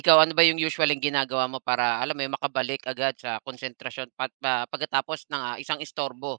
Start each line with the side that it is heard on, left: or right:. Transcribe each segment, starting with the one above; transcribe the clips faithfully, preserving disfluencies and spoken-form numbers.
right: Ikaw, ano ba yung usual usually ginagawa mo para alam mo yun, makabalik agad sa konsentrasyon pat pa pagkatapos ng, ah, isang istorbo?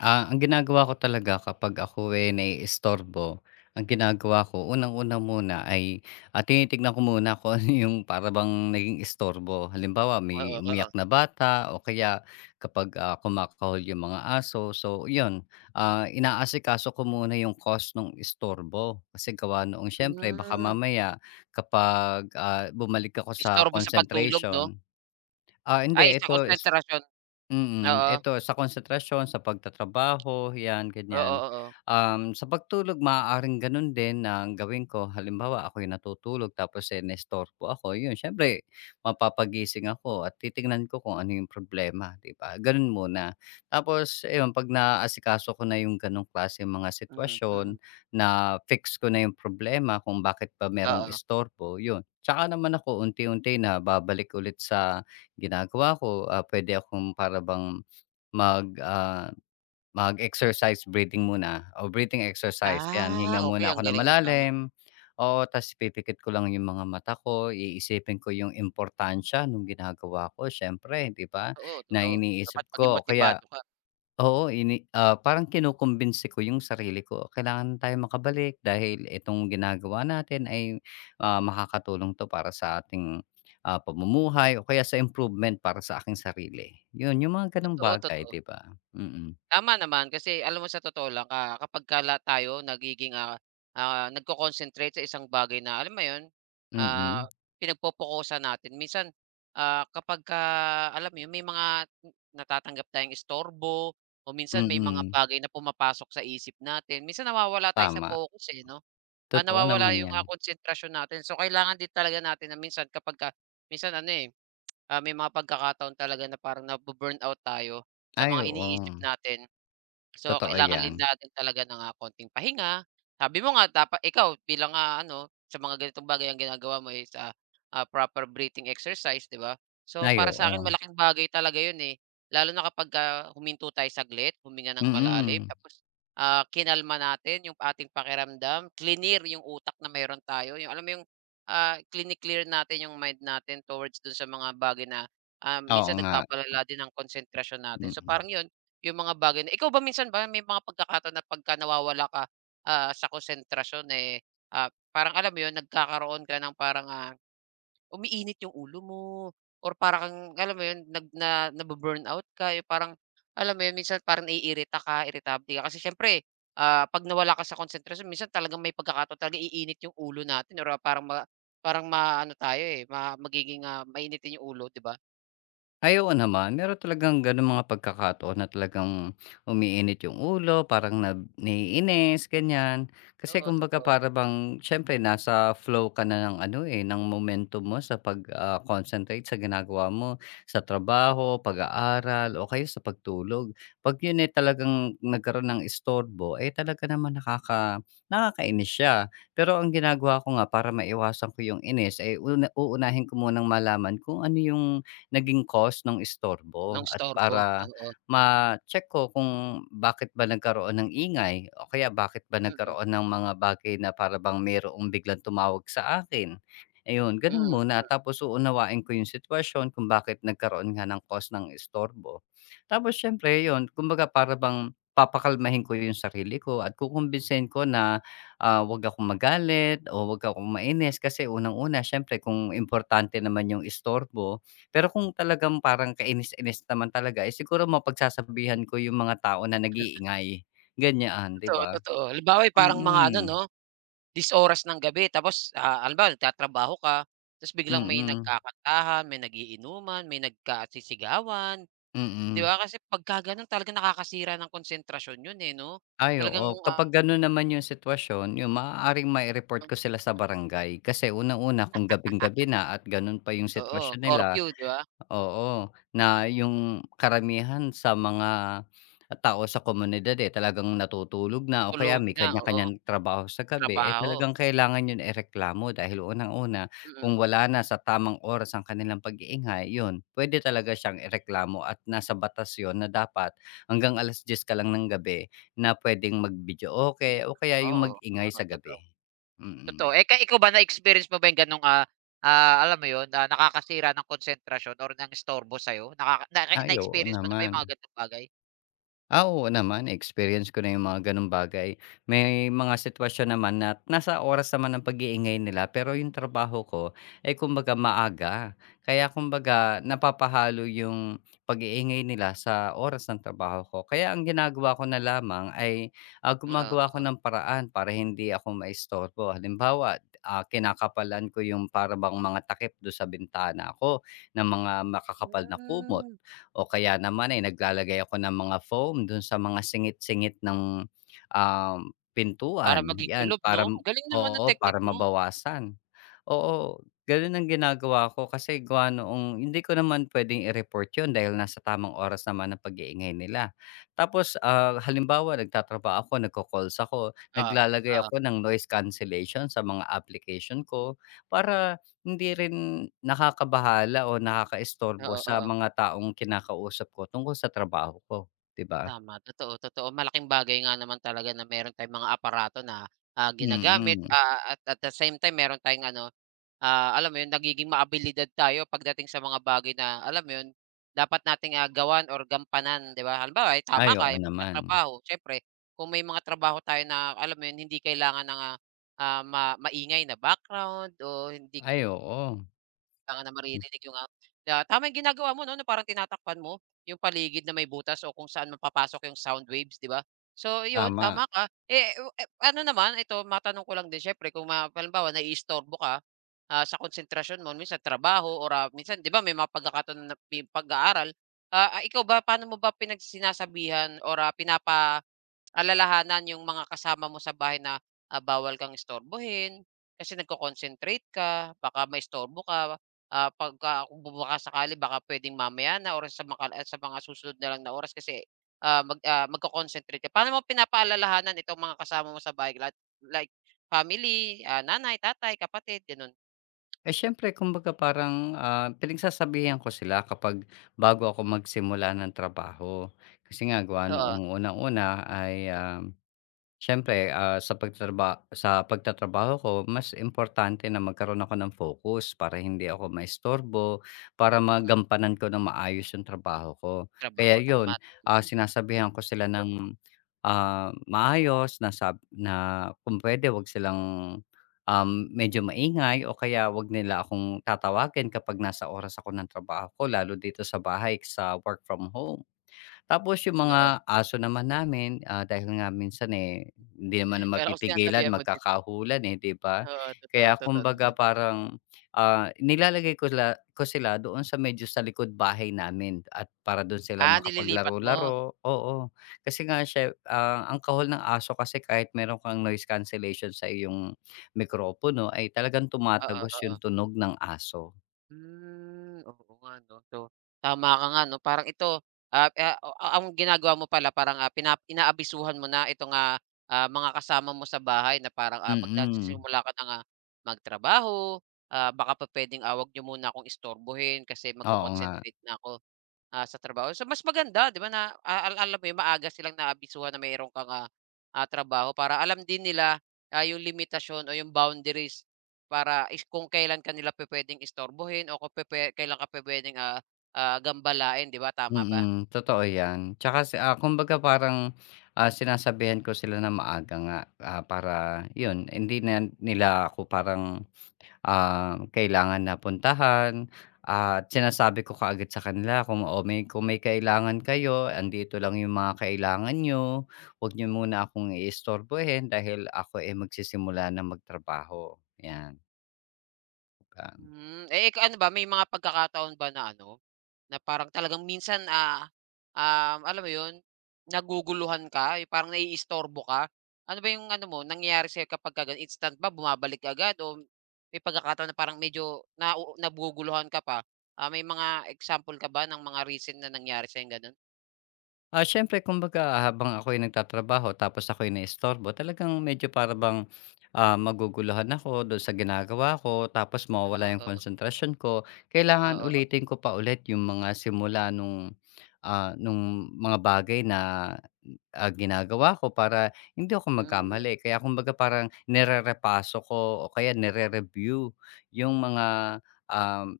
left: Ah, ang ginagawa ko talaga kapag ako, eh, naiistorbo, ang ginagawa ko unang-una muna ay, ah, tinitignan ko muna kung ano yung para bang naging istorbo. Halimbawa may
right: Oo,
left: umiyak
right: oo.
left: na bata o kaya kapag, ah, kumakahol yung mga aso. So yun, ah, inaasikaso ko muna yung cause ng istorbo. Kasi gawa noong siyempre baka
right: Hmm,
left: mamaya kapag, ah, bumalik ako sa
right: Istorbo sa pagtulog 'no?
left: concentration ah,
right: Ay,
left: hindi
right: sa
left: ito is
right: konsentrasyon.
left: Mm,
right: Oo.
left: eto sa konsentrasyon, sa pagtatrabaho, 'yan
right: Oo,
left: ganyan.
right: oo. Oo.
left: Um, sa pagtulog maaaring gano'n din ang gawin ko. Halimbawa ako'y natutulog tapos, eh, naistorbo ako, 'yun siyempre mapapagising ako at titingnan ko kung ano yung problema, 'di ba? Gano'n muna. Tapos ayun 'pag naaasikaso ko na yung gano'ng klase mga
right: Mm, mm,
left: sitwasyon,
right: mm.
left: na fix ko na yung problema kung bakit pa merong
right: Oo.
left: istorbo, 'yun. Tsaka naman ako unti-unti na babalik ulit sa ginagawa ko, ah, puwede akong para bang mag, ah, mag-exercise breathing muna o breathing exercise, 'yan.
right: Ah,
left: Hinga
right: okay,
left: muna
right: ang
left: ako na
right: galing niyan, tama.
left: malalim, o ta's ipipikit ko lang yung mga mata ko, iisipin ko yung importansya nung ginagawa ko siyempre, 'di ba,
right: Oo,
left: na
right: totoo.
left: iniisip
right: Dapat maging
left: ko o kaya.
right: motibado ka.
left: Oo, ini ah, parang kinukumbinsi ko yung sarili ko, kailangan tayong makabalik dahil itong ginagawa natin ay, ah, makakatulong 'to para sa ating, ah, pamumuhay o kaya sa improvement para sa aking sarili. 'Yun, yung mga gano'ng
right: Totoo,
left: bagay,
right: totoo.
left: 'di ba? Mm,
right: Tama naman kasi alam mo sa totoo lang, ah, kapag la tayo nagiging, ah, ah, nagko-concentrate sa isang bagay na alam mo 'yun,
left: mm,
right: ah, pinagpopokusan natin minsan, ah, kapag ka alam mo 'yun may mga natatanggap tayong istorbo o minsan may mga
left: mm,
right: bagay na pumapasok sa isip natin, minsan nawawala tayo sa
left: tama.
right: focus, eh, 'no? Ah,
left: Totoo
right: nawawala
left: naman
right: yung,
left: 'yan.
right: ah, konsentrasyon natin, so kailangan din talaga natin na minsan kapag ka minsan ano, eh. Ah, may mga pagkakataon talaga na parang nabu-burnout tayo sa
left: Ay,
right: mga
left: oo.
right: iniisip natin. So,
left: Totoo
right: kailangan din
left: 'yan.
right: natin talaga ng, ah, konting pahinga. Sabi mo nga, dapa ikaw bilang, ah, ano, sa mga ganitong bagay ang ginagawa mo is, ah, ah, proper breathing exercise, 'di ba? So,
left: Ay,
right: para sa akin
left: oo.
right: malaking bagay talaga 'yun, eh, lalo na kapag kapagka huminto tayo saglit, huminga ng malalim,
left: Mm.
right: tapos, ah, kinalma natin yung ating pakiramdam, klinear yung utak na mayroon tayo, yung alam mo yung. Ah, kline-clear natin yung mind natin towards dun sa mga bagay na, ah,
left: Oo
right: minsan
left: nga.
right: nagpapalala din ng konsentrasyon natin. So,
left: Mm.
right: parang yun, yung mga bagay na ikaw ba minsan ba may mga pagkakataon na pagka nawawala ka, ah, sa konsentrasyon, eh, ah, parang alam mo yun nagkakaroon ka ng parang, ah, umiinit yung ulo mo or parang alam mo yun nag na nabu-burnout ka, yung parang alam mo yun minsan parang naiirita ka, iritable ka. Kasi siyempre, ah, 'pag nawala ka sa konsentrasyon, minsan talagang may pagkakataon talaga iinit yung ulo natin or parang ma parang maano tayo, eh, ma magiging, ah, mainitin yung ulo, 'di ba?
left: Ay, oo naman. Meron talagang gano'ng mga pagkakataon na talagang umiinit yung ulo, parang na naiinis, ganyan. Kasi
right: Oo,
left: kumbaga
right: totoo,
left: para bang siyempre nasa flow ka na ng ano eh, ng momentum mo sa pag-concentrate sa ginagawa mo, sa trabaho, pag-aaral, o kaya sa pagtulog. Pag yun eh talagang nagkaroon ng istorbo, eh talaga naman nakaka, nakakainis siya. Pero ang ginagawa ko nga para maiwasan ko yung inis, eh una, uunahin ko munang malaman kung ano yung naging cause ng
right: ng
left: istorbo at
right: istorbo,
left: para
right: oo.
left: ma-check ko kung bakit ba nagkaroon ng ingay o kaya bakit ba
right: Mm, mm,
left: nagkaroon ng mga bagay na para bang mayroong biglang tumawag sa akin. Ayun, ganun
right: mm,
left: muna tapos uunawain ko yung sitwasyon kung bakit nagkaroon nga ng cause ng istorbo. Tapos siyempre yun, kumbaga para bang papakalmahin ko yung sarili ko at kukumbinsihin ko na, ah, huwag akong magalit o huwag akong mainis kasi unang-una siyempre kung importante naman yung istorbo, pero kung talagang parang kainis-inis naman talaga, eh, siguro mapagsasabihan ko yung mga tao na nag-iingay, ganyan, 'di
right: totoo,
left: ba?
right: totoo. Halimbawa, yung parang mga ano
left: Mm,
right: 'no, this oras ng gabi, tapos, ah, halimbawa nagtatrabaho ka, tapos biglang may
left: mm,
right: nagkakantahan, may nagiinuman, may nagkasisigawan, 'di
left: mm.
right: ba? Kasi pagka gano'n talagang nakakasira ng konsentrasyon 'yun, eh, 'no?
left: Ay,
right: Talagang,
left: oo. Kapag
right: ah,
left: gano'n naman yung sitwasyon, yun maaaring mai-report ko sila sa barangay. Kasi unang-una kung gabing-gabi na at gano'n pa yung
right: oo,
left: sitwasyon nila.
right: curfew, 'di ba?
left: Oo, na yung karamihan sa mga tao sa komunidad, eh, talagang natutulog na o kaya
right: Tulog
left: may
right: na, oo,
left: kanya-kanyang trabaho sa gabi, eh,
right: trabaho,
left: talagang kailangan yun ireklamo dahil unang-una,
right: mm,
left: kung wala na sa tamang oras ang kanilang pag-iingay, yun, pwede talaga siyang ireklamo at nasa batas yun na dapat hanggang alas diyes ka lang ng gabi na pwedeng
right: mm.
left: mag-videoke o kaya yung
right: Oo,
left: mag-ingay
right: oo,
left: sa
right: totoo.
left: gabi.
right: Totoo.
left: Mm.
right: Eh, ka ikaw ba na-experience mo ba yung ganong, ah, ah, alam mo yun, na nakakasira ng konsentrasyon or ng istorbo sa'yo? Nakaka na
left: Ay, oo
right: na-experience mo na ba yung mga
left: naman.
right: ganong bagay?
left: Ah, oo naman, experience ko na yung mga gano'ng bagay. May mga sitwasyon naman na nasa oras naman ng pag-iingay nila pero yung trabaho ko ay kumbaga maaga. Kaya kumbaga napapahalo yung pag-iingay nila sa oras ng trabaho ko. Kaya ang ginagawa ko na lamang ay, ah,
right: Oo,
left: gumagawa ako
right: oo.
left: ng paraan para hindi ako maistorbo. Halimbawa, ah, kinakapalan ko yung para mga takip do'n sa bintana ko ng mga makakapal na kumot
right: Hmm,
left: o kaya naman ay naglalagay ako ng mga foam dun sa mga singit-singit ng, um,
right: Para
left: pintuan,
right: maging
left: 'yan
right: kulob 'no?
left: para
right: Ang galing naman
left: oo,
right: ng
left: para
right: technique mo.
left: mabawasan. Oo, ganun ang ginagawa ko kasi gawa noong hindi ko naman puwedeng i-report yun dahil nasa tamang oras naman ang pag-iingay nila. Tapos, ah, halimbawa nagtatrabaho ako, nagko-calls ako,
right: Oo,
left: naglalagay
right: oo.
left: ako ng noise cancellation sa mga application ko para hindi rin nakakabahala o nakakaistorbo
right: Oo,
left: sa
right: oo.
left: mga taong kinakausap ko tungkol sa trabaho ko, 'di ba?
right: Tama, totoo, totoo. Malaking bagay nga naman talaga na meron tayong mga aparato na, ah, ginagamit,
left: Mm.
right: ah, at at the same time meron tayong ano, ah, alam mo 'yun, nagiging maabilidad tayo pagdating sa mga bagay na, alam mo 'yun, dapat nating, ah, gawan or gampanan, 'di ba? Halimbawa, eh,
left: Ay,
right: tama
left: oo
right: ka yung
left: naman.
right: pagtatrabaho, siyempre kung may mga trabaho tayo na, alam mo 'yun, hindi kailangan ng, ah, ah, ma maingay na background, o hindi
left: Ay, oo,
right: kailangan na maririnig yung, ah, na tama yung ginagawa mo 'no, na parang tinatakpan mo yung paligid na may butas o kung saan man papasok yung sound waves, 'di ba? So yun,
left: tama.
right: tama ka. Eh, o eh, ano naman, ito matanong ko lang din siyempre kung ma halimbawa naiistorbo ka, ah, sa konsentrasyon mo minsan trabaho or, ah, minsan 'di ba may mga pagkakataon na pi pag-aaral, ah, ah, ikaw ba paano mo ba pinag sinasabihan or, ah, pinapaalalahanan yung mga kasama mo sa bahay na, ah, bawal kang istorbohin kasi nagko-concentrate ka, baka maistorbo ka? Ah, pagka Kung baka sakali baka puwedeng mamaya na or sa maka sa mga susunod na lang na oras kasi, ah, mag ah, magko-concentrate ka. Paano mo pinapaalalahanan itong mga kasama mo sa bahay like like family, ah, nanay, tatay, kapatid, gano'n?
left: Eh, siyempre kumbaga parang, ah, pinagsasabihan ko sila kapag bago ako magsimula ng trabaho. Kasi nga gawa
right: Oo,
left: noong unang-una ay, ah siyempre, ah, sa pagtraba sa pagtatrabaho ko mas importante na magkaroon ako ng focus para hindi ako maistorbo, para
right: mm,
left: magampanan ko ng maayos yung trabaho ko. Kaya
right: trabaho, tama,
left: yun,
right: tama.
left: ah, sinasabihan ko sila ng, ah, maayos na sab na kung puwede 'wag silang, um, medyo maingay o kaya 'wag nila akong tatawagin kapag nasa oras ako ng trabaho ko lalo dito sa bahay sa work from home. Tapos yung
right: Oo,
left: mga aso naman namin, ah, dahil nga minsan, eh, hindi naman na
right: pero kung
left: mapipigilan
right: sinasabihan mo din,
left: magkakahulan, eh, 'di ba?
right: oo, totoo,
left: Kaya
right: totoo
left: kumbaga
right: naman.
left: parang, ah, nilalagay ko la ko sila doon sa medyo sa likod bahay namin at para do'n sila
right: Ah, nililipat mo?
left: makapaglaro-laro, oo. Kasi nga siye ah, ang kahol ng aso kasi kahit meron kang noise cancellation sa iyong mikropono ay talagang
right: Oo,
left: tumatagos yung
right: oo.
left: tunog ng aso.
right: Hmm, oo nga 'no. So, tama ka nga 'no, parang ito, ah, ah, ah, ang ginagawa mo pala parang, ah, pina inaabisuhan mo na itong, ah, ah, mga kasama mo sa bahay na parang, ah,
left: Mm,
right: magsisimula ka na nga magtrabaho, ah, baka pa puwedeng, ah, 'wag niyo muna akong istorbohin kasi
left: oo nga.
right: magko-concentrate na ako. Ah, sa trabaho. So, mas maganda 'di ba na, a al alam mo 'yun, maaga silang naabisuhan na mayro'n kang, ah, ah, trabaho para alam din nila, ah, 'yung limitasyon o 'yung boundaries para is kung kailan kanila nila istorbohin o kung pupuwe kailan ka pupuwedeng, ah, ah, gambalain, 'di ba, tama ba?
left: Mm, totoo 'yan. Tsaka si ah, kumbaga parang, ah, sinasabihan ko sila na maaga nga, ah, para 'yun hindi na nila ako parang, ah, kailangan na puntahan. Ah, at sinasabi ko kaagad sa kanila kung, "Oh, may kung may kailangan kayo, andito lang yung mga kailangan niyo. Huwag niyo muna akong iistorbohin dahil ako, eh, magsisimula na magtrabaho." 'Yan, ah.
right: Hmm, eh, ikaw ano ba may mga pagkakataon ba na ano, na parang talagang minsan, ah, um, alam mo yun, naguguluhan ka, yung parang naiistorbo ka? Ano ba yung ano mo, nangyayari sa'yo kapagka ganun, instant ba bumabalik ka agad o may pagkakataon na parang medyo nau naguguluhan ka pa? Ah, may mga example ka ba ng mga recent na nangyari sa'yong ganun?
left: Ah, siyempre kumbaga habang ako'y nagtatrabaho tapos ako'y naistorbo talagang medyo para bang, ah, maguguluhan ako do'n sa ginagawa ko tapos mawawala
right: Ano,
left: yung
right: oo,
left: konsentrasyon ko.
right: oo,
left: Kailangan
right: oo.
left: ulitin ko pa ulit yung mga simula nung, ah, nung mga bagay na, ah, ginagawa ko para hindi ako
right: Hmm,
left: magkamali. Kaya kumbaga parang nirerepaso ko o kaya nire-review yung mga, um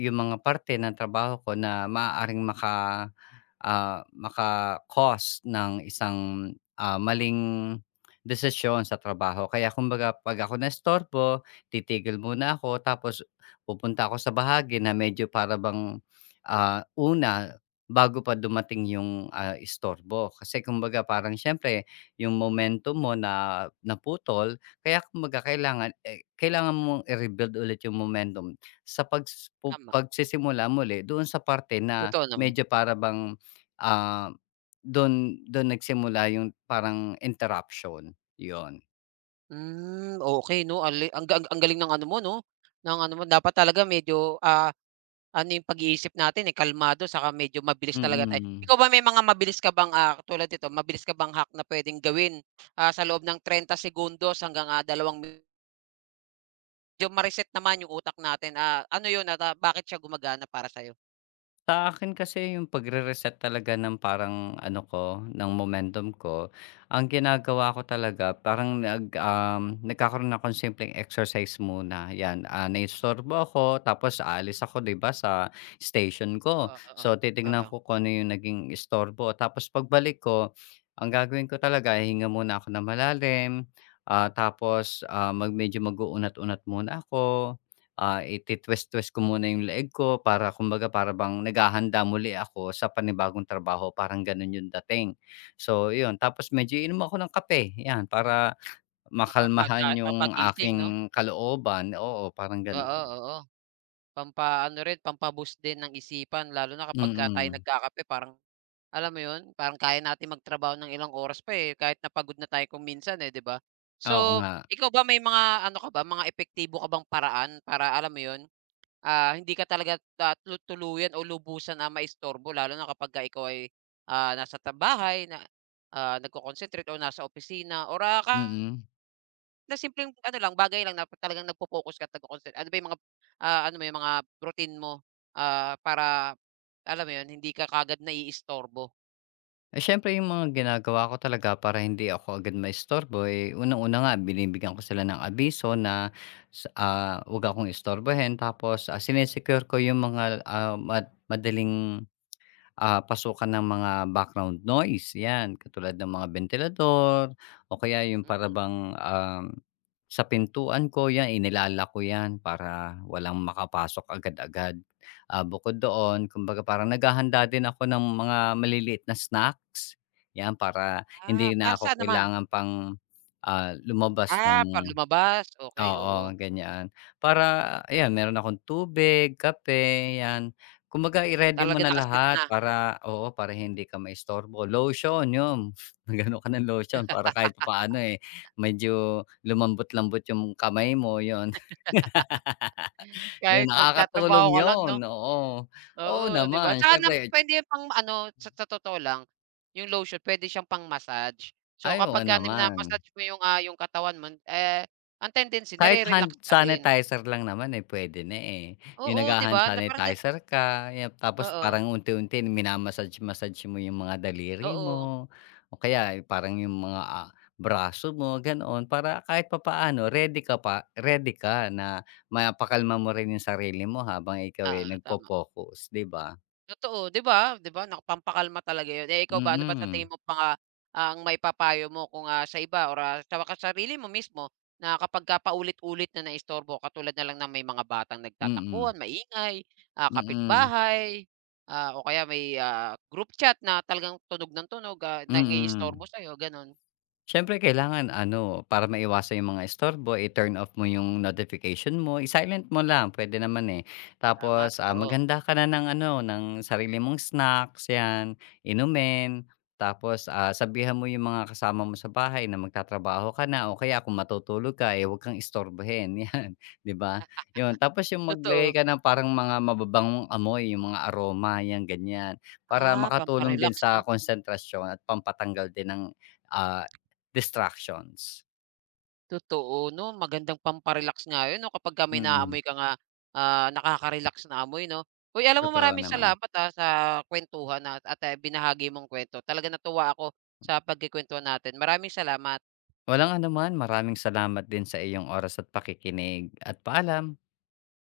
left: yung mga parte ng trabaho ko na maaaring maka ah, maka-cause ng isang, ah, maling desisyon sa trabaho. Kaya kumbaga 'pag ako naistorbo, titigil muna ako tapos pupunta ako sa bahagi na medyo para bang, ah, una bago pa dumating yung, ah, istorbo. Kasi kumbaga parang siyempre yung momentum mo na naputol kaya kumbaga kailangan, eh, kailangan mong i-rebuild ulit yung momentum. Sa pags pu
right: tama,
left: pagsisimula muli doon sa parte na
right: totoo naman.
left: medyo para bang, ah, dun dun nagsimula yung parang interruption, yun.
right: Hmm, okey 'no, ale ang ga ang galing ng ano mo 'no, ng ano mo dapat talaga medyo, ah, ano yung pag-iisip natin, eh, kalmado saka medyo mabilis talaga tayo.
left: Mm.
right: Ikaw ba may mga mabilis ka bang, ah, tulad nito, mabilis ka bang hack na puwedeng gawin, ah, sa loob ng trenta segundos hanggang, ah, dalawang medyo ma-reset naman yung utak natin, ah, ano yun at, ah, bakit siya gumagana para sa'yo?
left: Sa akin kasi yung pagre-reset talaga ng parang ano ko, ng momentum ko, ang ginagawa ko talaga parang nag, um, nagkakaroon ako ng simpleng exercise muna. Yan, ah, naistorbo ako, tapos aalis ako, di ba, sa station ko.
right: Oo, oo,
left: So, titignan
right: oo.
left: ko kung ano yung naging istorbo. Tapos pagbalik ko, ang gagawin ko talaga, hinga muna ako na malalim, ah, tapos ah, mag, medyo mag-uunat-unat muna ako, Ah, ititwist-twist ko muna yung leeg ko para kumbaga para bang naghahanda muli ako sa panibagong trabaho, parang gano'n yung dating. So, yun tapos medyo iinom ako ng kape, 'yan para
right: Ah, pampaga
left: makalmahan yung
right: pampagising 'no?
left: aking kalooban, oo, parang ganoon.
right: Oo, oo. Pampaano rin, pampa din ng isipan, lalo na kapagka tayo
left: Mm,
right: nagkakape, parang alam mo 'yun, parang kaya natin magtrabaho ng ilang oras pa, eh, kahit napagod na tayo kung minsan, eh, 'di ba?
left: oo
right: So,
left: nga,
right: ikaw ba may mga ano ka ba, mga epektibo ka bang paraan para alam mo 'yun, ah, hindi ka talaga, ah, tu tuluyan o lubusan na maistorbo lalo na kapagka ikaw ay, ah, nasa ta bahay na, ah, nagko-concentrate o nasa opisina or, ah, ka
left: mm.
right: na simpleng ano lang, bagay lang na talagang nagpo-focus ka at nagko-consen ano ba yung mga, ah, ano mo yung mga routine mo, ah, para alam mo yun, hindi ka kaagad naiistorbo?
left: Eh, siyempre yung mga ginagawa ko talaga para hindi ako agad maistorbo, eh, unang-una nga binibigyan ko sila ng abiso na sa ah, 'wag akong istorbohin tapos, ah, sine ko yung mga, ah, ma madaling ah, pasukan ng mga background noise, 'yan. Katulad ng mga ventilador. O kaya yung para
right: Mm.
left: um, sa pintuan ko 'yan, inilala ko 'yan para walang makapasok agad-agad. Ah, bukod doon, kumbaga parang naghahanda din ako ng mga maliliit na snacks, 'yan, para hindi
right: Ah,
left: na
right: para
left: ako
right: saan naman?
left: kailangan pang, ah, lumabas
right: Ah, para
left: ng.
right: lumabas, okey, oo.
left: Oo, ganyan. Para ayan meron akong tubig, kape, 'yan. Kumbaga i-ready mo
right: Talaga,
left: na
right: naka-set
left: lahat
right: na.
left: para oo, para hindi ka maistorbo. Lotion, 'yun, magano ano ka ng lotion para kahit paano eh, medyo lumambot-lambot yung kamay mo, 'yun. 'Yun,
right: Kahit
left: nakakatulong
right: nagtatrabaho ka lang
left: 'yun,
right: 'no?
left: oo. Oo
right: Oo, 'di ba?
left: naman,
right: Tsaka nam
left: siyempre
right: puwede pang ano, sa sa totoo lang, yung lotion puwede siyang pang-massage. So,
left: ay,
right: kapagka
left: naman.
right: mina-massage mo yung, ah, yung katawan mo, eh, ang tendency
left: Kahit hand
right: nare-relax ka din.
left: sanitizer lang naman, eh, puwede na, eh. Yung
right: Oo, 'di
left: nagha-hand
right: ba, na parang na,
left: sanitizer ka, yan tapos
right: oo.
left: parang unti-unti minamassage-massage mo yung mga daliri mo
right: Oo,
left: o kaya parang yung mga, ah, braso mo ganoon para kahit papaano ready ka pa ready ka na mapakalma mo rin yung sarili mo habang ikaw, eh,
right: oo, tama.
left: nagfo-focus, 'di ba?
right: Totoo, 'di ba? 'Di ba, nak talaga 'yun. Eh, ikaw ba, ano ba sa
left: Mm,
right: tingin mo pa nga, ah, ang maipapayo mo kung, ah, sa iba or, ah, sa wakas sarili mo mismo na kapagka paulit-ulit na naistorbo, katulad na lang ng may mga batang
left: mm,
right: nagtatakbuhan, maingay, ah,
left: mm,
right: kapitbahay, ah, o kaya may, ah, group chat na talagang tunog ng tunog, ah,
left: mm.
right: nangiistorbo sa'yo, gano'n?
left: Siyempre kailangan ano, para maiwasan yung mga istorbo, i-turn off mo yung notification mo, i-silent mo lang pwede naman, eh.
right: Tama,
left: Tapos, ah,
right: totoo.
left: maghanda ka na ng ano, ng sarili mong snacks 'yan, inumin. Tapos, ah, sabihan mo yung mga kasama mo sa bahay na magtatrabaho ka na o kaya kung matutulog ka, eh, huwag kang istorbohin, 'yan, 'di ba? 'Yun, tapos yung maglagay
right: Totoo.
left: ka ng parang mga mababangong amoy, yung mga aroma 'yan, ganiyan, para
right: Ah, pampa
left: makatulong din
right: 'no?
left: sa konsentrasyon at pampatanggal din ng, ah distractions.
right: Totoo 'no, magandang pampa-relax nga yun 'no, kapagka may
left: Mm,
right: naaamoy ka nga, ah, nakaka-relax na amoy 'no. Uy, alam mo,
left: totoo
right: maraming
left: naman.
right: salamat, ah, sa kuwentuhan at at, ah, binahagi mong kwento. Talaga, natuwa ako sa pagkukuwentuhan natin. Maraming salamat.
left: Walang anuman, maraming salamat din sa iyong oras at pakikinig at paalam.